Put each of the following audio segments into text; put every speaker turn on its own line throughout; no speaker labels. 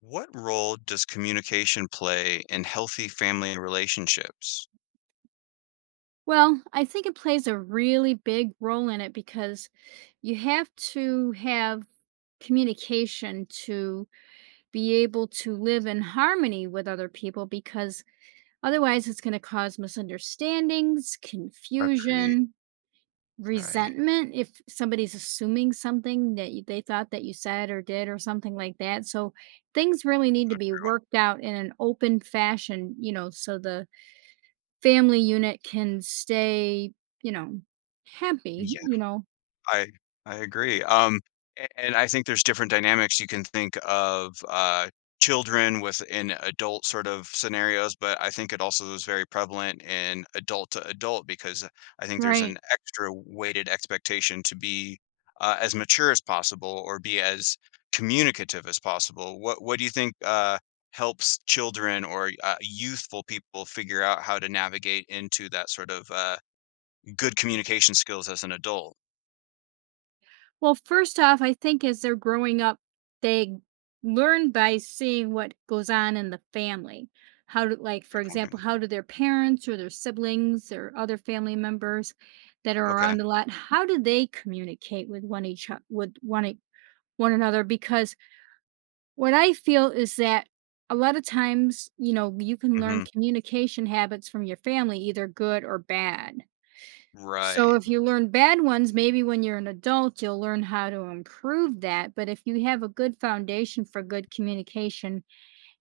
What role does communication play in healthy family relationships?
Well, I think it plays a really big role in it because you have to have communication to be able to live in harmony with other people because otherwise it's going to cause misunderstandings,
Agree.
confusion,
Right.
resentment if somebody's assuming something that they thought that you said or did or something like that. So things really need to be
True.
worked out in an open fashion, you know, so the family unit can stay, you know, happy.
I I agree, a and I think there's different dynamics you can think of, children within adult sort of scenarios, but I think it also is very prevalent in adult to adult because I think there's
Right.
an extra weighted expectation to be, as mature as possible or be as communicative as possible. What do you think, helps children or, youthful people figure out how to navigate into that sort of, good communication skills as an adult?
Well, first off, I think as they're growing up, they learn by seeing what goes on in the family. How do, like, for
Great point.
example, how do their parents or their siblings or other family members that are
Okay.
around a lot, how do they communicate with one each o- with one e- one another? Because What I feel is that a lot of times, you know, you can learn
Mhm.
communication habits from your family, either good or bad. So
Right.
if you learn bad ones, maybe when you're an adult, you'll learn how to improve that. But if you have a good foundation for good communication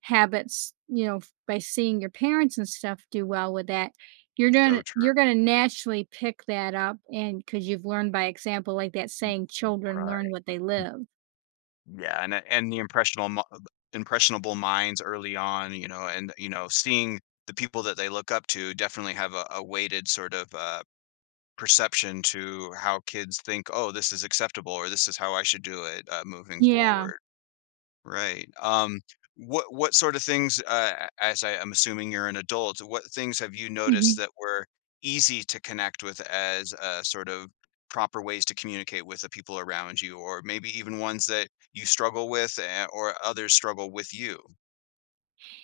habits, you know, by seeing your parents and stuff do well with that, you're
So
gonna
true,
you're gonna naturally pick that up, and because you've learned by example, like that saying, "Children learn
right.
what they live."
Yeah, and the impressionable mo impressionable minds early on, you know, and, you know, seeing the people that they look up to definitely have a weighted sort of, perception to how kids think, "Oh, this is acceptable," or, "This is how I should do it," moving
Yeah.
forward. Right. What sort of things, as I am assuming you're an adult, what things have you noticed
Hmm.
that were easy to connect with as sort of proper ways to communicate with the people around you, or maybe even ones that you struggle with, or others struggle with you?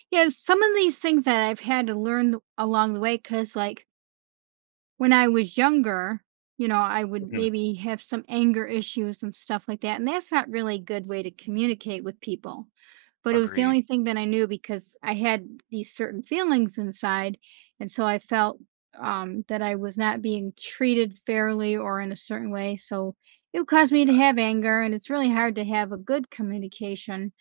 Yeah, some of these things that I've had to learn along the way, because like when I was younger, you know, I would
Mhm.
maybe have some anger issues and stuff like that. And that's not really a good way to communicate with people. But it was the
Agreed.
only thing that I knew because I had these certain feelings inside. And so I felt that I was not being treated fairly or in a certain way. So it caused me to have anger. And it's really hard to have a good communication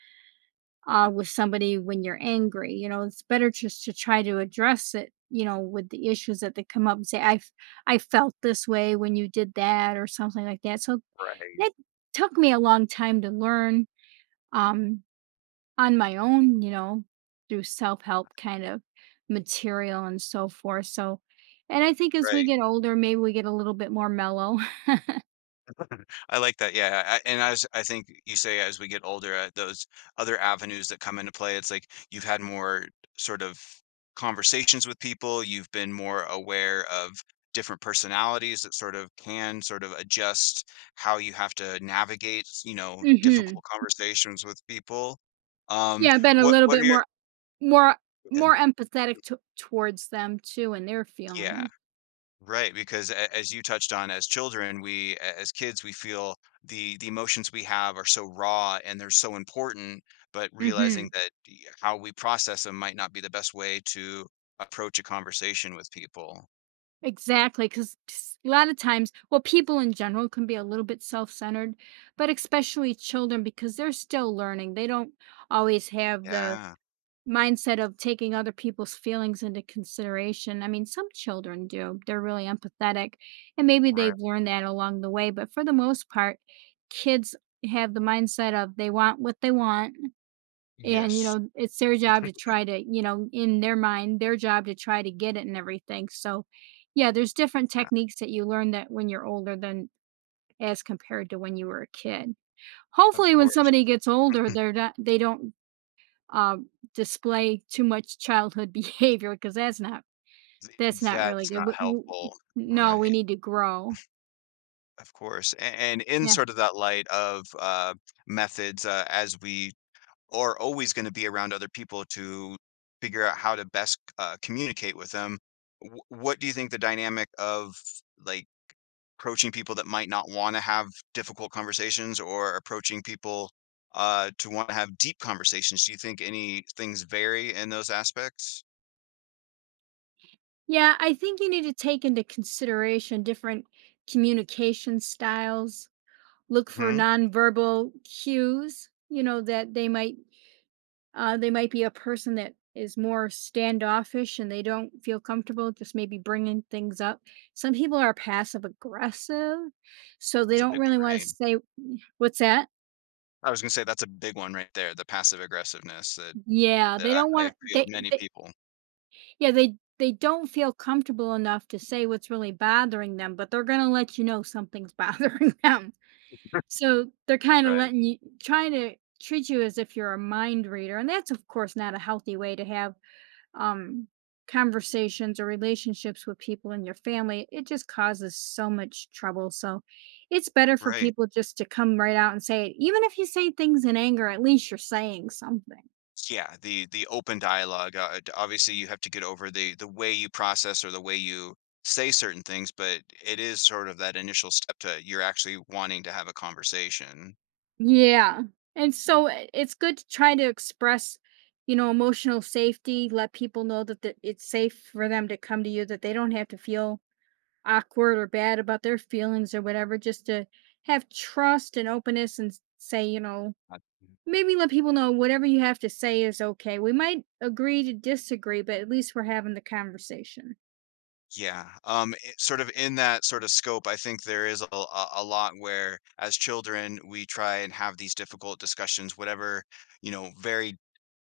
with somebody when you're angry. You know, it's better just to try to address it. You know, with the issues that they come up and say, I felt this way when you did that" or something like that. So
Right.
that took me a long time to learn, um, on my own. You know, through self help kind of material and so forth. So, and I think as we
Right.
get older, maybe we get a little bit more mellow.
I like that, yeah, I and as I think you say as we get older, those other avenues that come into play, it's like you've had more sort of conversations with people, you've been more aware of different personalities that sort of can sort of adjust how you have to navigate, you know,
Hmm.
difficult conversations with people.
Yeah, I've been a
What
little
what are
bit
your
more
and
more empathetic to towards them too and their
yeah.
feelings.
Right, because a as you touched on, as children, we a as kids, we feel the emotions we have are so raw and they're so important, but realizing
Hmm.
that y how we process them might not be the best way to approach a conversation with people.
Exactly, because a lot of times, well, people in general can be a little bit self-centered, but especially children because they're still learning. They don't always have the
Yeah,
mindset of taking other people's feelings into consideration. I mean, some children do. They're really empathetic, and maybe
right.
they've learned that along the way, but for the most part, kids have the mindset of they want what they want and, you
Yes,
know, it's their job to try to, you know, in their mind, their job to try to get it and everything. So, yeah, there's different
yeah,
techniques that you learn that when you're older than as compared to when you were a kid.
of
Hopefully, when
course.
somebody gets older, they don't uh, display too much childhood behavior because that's not really
That's
good.
not helpful.
No,
Right,
we need to grow.
of course, a and in
Yeah,
sort of that light of, methods, as we or always going to be around other people to figure out how to best communicate with them. What do you think the dynamic of like approaching people that might not want to have difficult conversations or approaching people to want to have deep conversations? Do you think any things vary in those aspects?
yeah. I think you need to take into consideration different communication styles, look for
hmm
nonverbal cues, you know, that they might be a person that is more standoffish and they don't feel comfortable just maybe bringing things up. Some people are passive aggressive, so they
That's a
don't
big
really
one,
want to
right?
say. What's that?
I was going to say that's a big one right there, the passive aggressiveness that
Yeah,
that
they don't
I
want
feel
they,
many
they
people.
yeah, they don't feel comfortable enough to say what's really bothering them, but they're going to let you know something's bothering them. So, they're kinda
Right.
letting you trying to treat you as if you're a mind reader, and that's, of course, not a healthy way to have, um, conversations or relationships with people in your family. It just causes so much trouble, so, it's better for
Right.
people just to come right out and say it. Even if you say things in anger, at least you're saying something.
Yeah, the open dialogue, d obviously, you have to get over the way you process or the way you say certain things, but it is sort of that initial step to you're actually wanting to have a conversation.
Yeah, and so, I it's good to try to express, you know, emotional safety, let people know that it's safe for them to come to you, that they don't have to feel awkward or bad about their feelings or whatever, just to have trust and openness and say, you know, maybe let people know whatever you have to say is okay. We might agree to disagree, but at least we're having the conversation.
Yeah, it sort of in that sort of scope, I think there is a a lot where, as children, we try and have these difficult discussions, whatever, you know, very,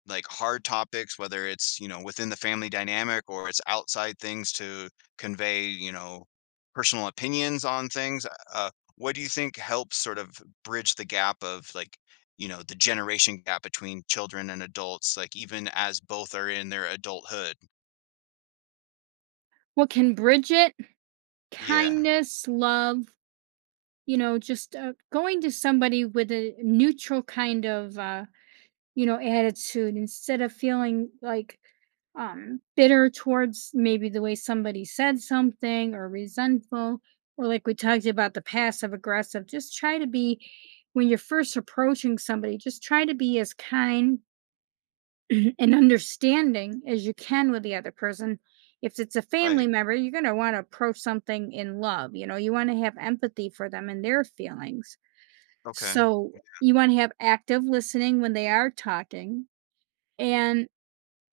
like, hard topics, whether it's, you know, within the family dynamic or it's outside things to convey, you know, personal opinions on things. Uh, what do you think helps sort of bridge the gap of, like, you know, the generation gap between children and adults, like, even as both are in their adulthood?
What can bridge it?
Yeah,
Kindness, love, you know, just going to somebody with a neutral kind of, you know, attitude instead of feeling like bitter towards maybe the way somebody said something or resentful, or like we talked about the passive aggressive, just try to be, when you're first approaching somebody, just try to be as kind and understanding as you can with the other person. If it's a
right,
family member, you're going to want to approach something in love. You know, you want to have empathy for them and their feelings,
okay.
so you want to have active listening when they are talking. And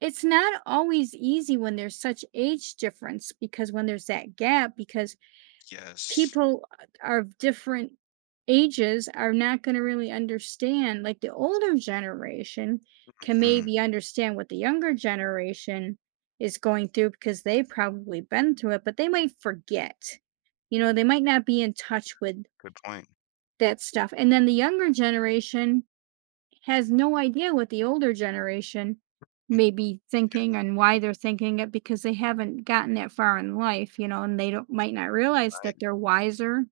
it's not always easy when there's such age difference, because when there's that gap, because
Yes.
people are of different ages are not going to really understand. Like the older generation can
Mhm.
maybe understand what the younger generation is going through because they've probably been through it, but they might forget. You know, they might not be in touch with
Good point.
that stuff. And then the younger generation has no idea what the older generation may be thinking and why they're thinking it because they haven't gotten that far in life, you know, and they don't might not realize
Right.
that they're wiser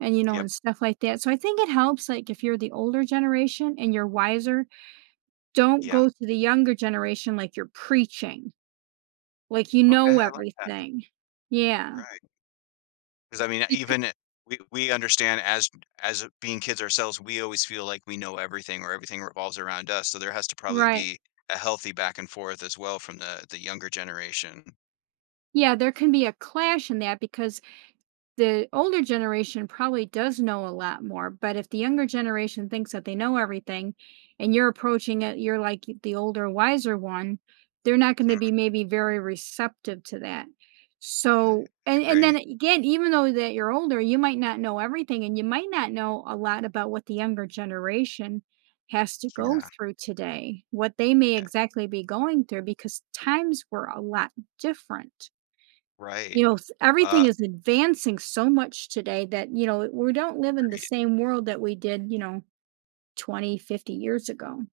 and, you know,
Yep.
and stuff like that. So I think it helps, like, if you're the older generation and you're wiser, don't
Yeah.
go to the younger generation like you're preaching, like you
Okay,
know
I like that.
everything. Yeah.
Right. Because I mean,
becau-
even we understand as being kids ourselves, we always feel like we know everything or everything revolves around us, so there has to probably
right.
be a healthy back and forth as well from the younger generation.
Yeah, there can be a clash in that because the older generation probably does know a lot more, but if the younger generation thinks that they know everything and you're approaching it, you're like the older, wiser one, they're not going to be
Mhm.
maybe very receptive to that.
I
So, and
agree.
then again, even though that you're older, you might not know everything and you might not know a lot about what the younger generation has to go
Yeah.
through today, what they may
Yeah.
exactly be going through because times were a lot different.
Right.
You know, s everything
Uh,
is advancing so much today that, you know, we don't live in the same world that we did, you know, 20, 50 years ago.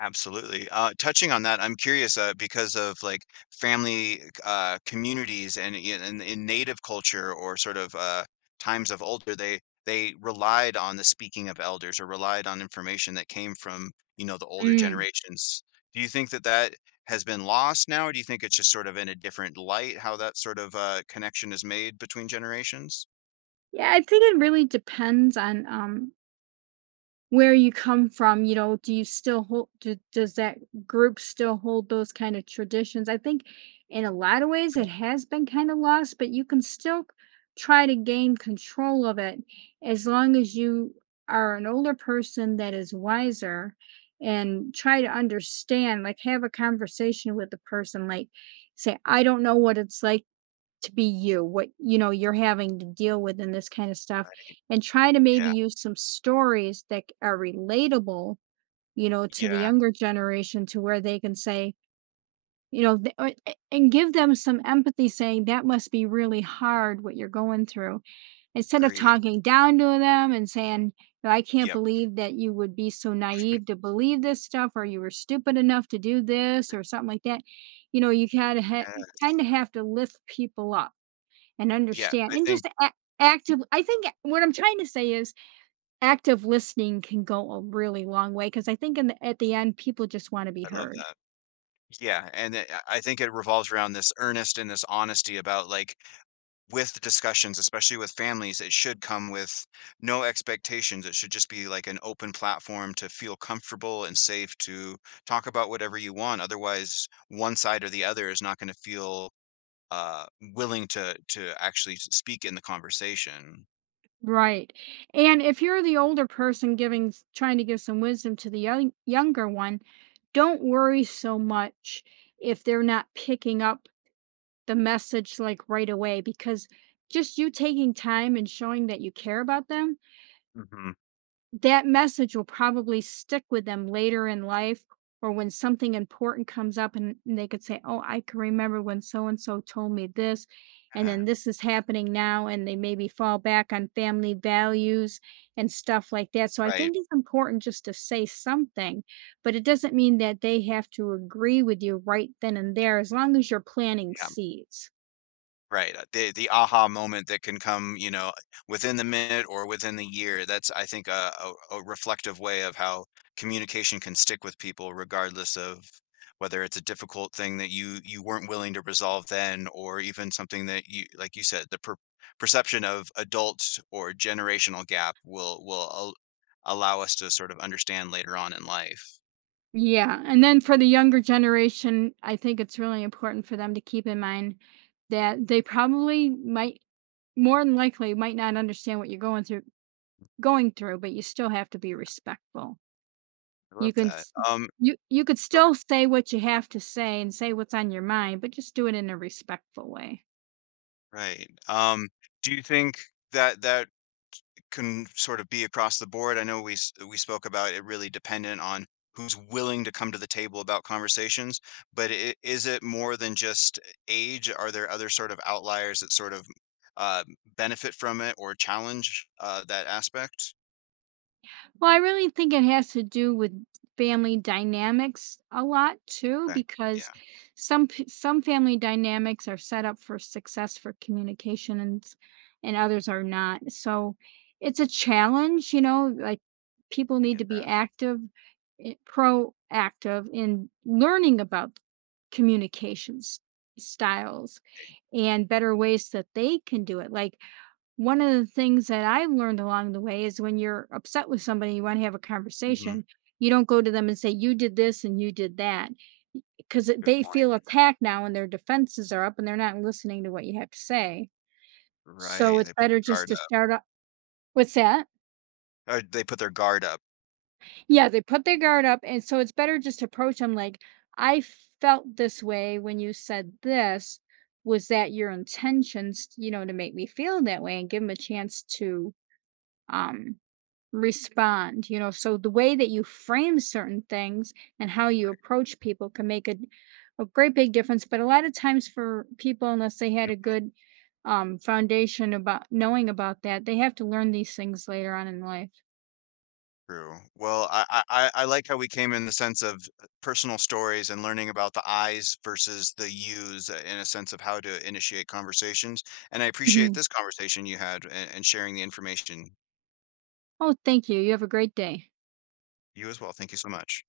Absolutely. Touching on that, I'm curious because of like family communities and in native culture or sort of times of older, they relied on the speaking of elders or relied on information that came from, you know, the older
Mm.
generations. Do you think that has been lost now, or do you think it's just sort of in a different light how that sort of connection is made between generations?
Yeah, I think it really depends on, where you come from. You know, do does that group still hold those kind of traditions? I think in a lot of ways
Yeah,
it has been kind of lost, but you can still try to gain control of it as long as you are an older person that is wiser and try to understand, like, have a conversation with the person, like, say, I don't know what it's like to be you, what, you know, you're having to deal with and this kind of stuff,
right.
and try to maybe
Yeah.
use some stories that are relatable, you know, to the
Yeah.
younger generation to where they can say, you know, and give them some empathy, saying that must be really hard what you're going through, instead of
Agreed.
talking down to them and saying, "Oh, I can't
Yep.
believe that you would be so naive to believe this stuff or you were stupid enough to do this or something like that. You know, you
Yes.
kind of have to lift people up and
Yeah. I
understand and
think.
just ac active, I think what I'm trying to say is active listening can go a really long way because I think in the at the end, people just wanna be
I love
heard.
that. Yeah, and it I think it revolves around this earnest and this honesty about, like, with discussions, especially with families, it should come with no expectations. It should just be like an open platform to feel comfortable and safe to talk about whatever you want. Otherwise, one side or the other is not gonna feel, uh, willing to actually s speak in the conversation.
Right, and if you're the older person giving s trying to give some wisdom to the younger one, don't worry so much if they're not picking up the message, like, right away, because just you taking time and showing that you care about them,
Mhm.
that message will probably stick with them later in life or when something important comes up and they could say, "Oh, I can remember when so and so told me this and
Yeah,
then this is happening now," and they maybe fall back on family values and stuff like that. So I
right,
think it's important just to say something, but it doesn't mean that they have to agree with you right then and there as long as you're planting
yeah.
seeds.
Right, the aha moment that can come, you know, within the minute or within the year, that's, I think, a a reflective way of how communication can stick with people regardless of whether it's a difficult thing that you weren't willing to resolve then or even something that you like you said, the perception of adult or generational gap will al allow us to sort of understand later on in life.
Yeah, and then for the younger generation, I think it's really important for them to keep in mind that they probably might, more than likely might not understand what you're going through, but you still have to be respectful.
I
You
love
can
that.
s- you you could still say what you have to say and say what's on your mind, but just do it in a respectful way.
Right, do you think that can sort of be across the board. I know we spoke about it really dependent on who's willing to come to the table about conversations, but is it more than just age? Are there other sort of outliers that sort of benefit from it or challenge that aspect?
Well, I really think it has to do with family dynamics a lot too,
Okay.
because
Yeah,
some family dynamics are set up for success for communication, and and others are not. So it's a challenge, you know. Like people
I
need
get
to be
that.
proactive in learning about communications styles
Okay.
and better ways that they can do it. Like one of the things that I have learned along the way is when you're upset with somebody, you want to have a
Mhm.
conversation, you don't go to them and say, You did this and you did that. Because
Good
they
point.
feel attacked now and their defenses are up and they're not listening to what you have to say. So
Right.
it's
They put their
better just
guard
to
up.
start up. What's that?
Or they put their guard up.
Yeah, they put their guard up. And so it's better just to approach them like, I felt this way when you said this. Was that your intentions, you know, to make me feel that way and give them a chance to um respond. You know, so the way that you frame certain things and how you
Right.
approach people can make a great big difference, but a lot of times for people, unless they had a good, foundation about knowing about that, they have to learn these things later on in life.
True. Well, I like how we came in the sense of personal stories and learning about the "I's" versus the "you's" in a sense of how to initiate conversations, and I appreciate
Hmm.
this conversation you had a and sharing the information.
Oh, thank you. You have a great day.
You as well, thank you so much.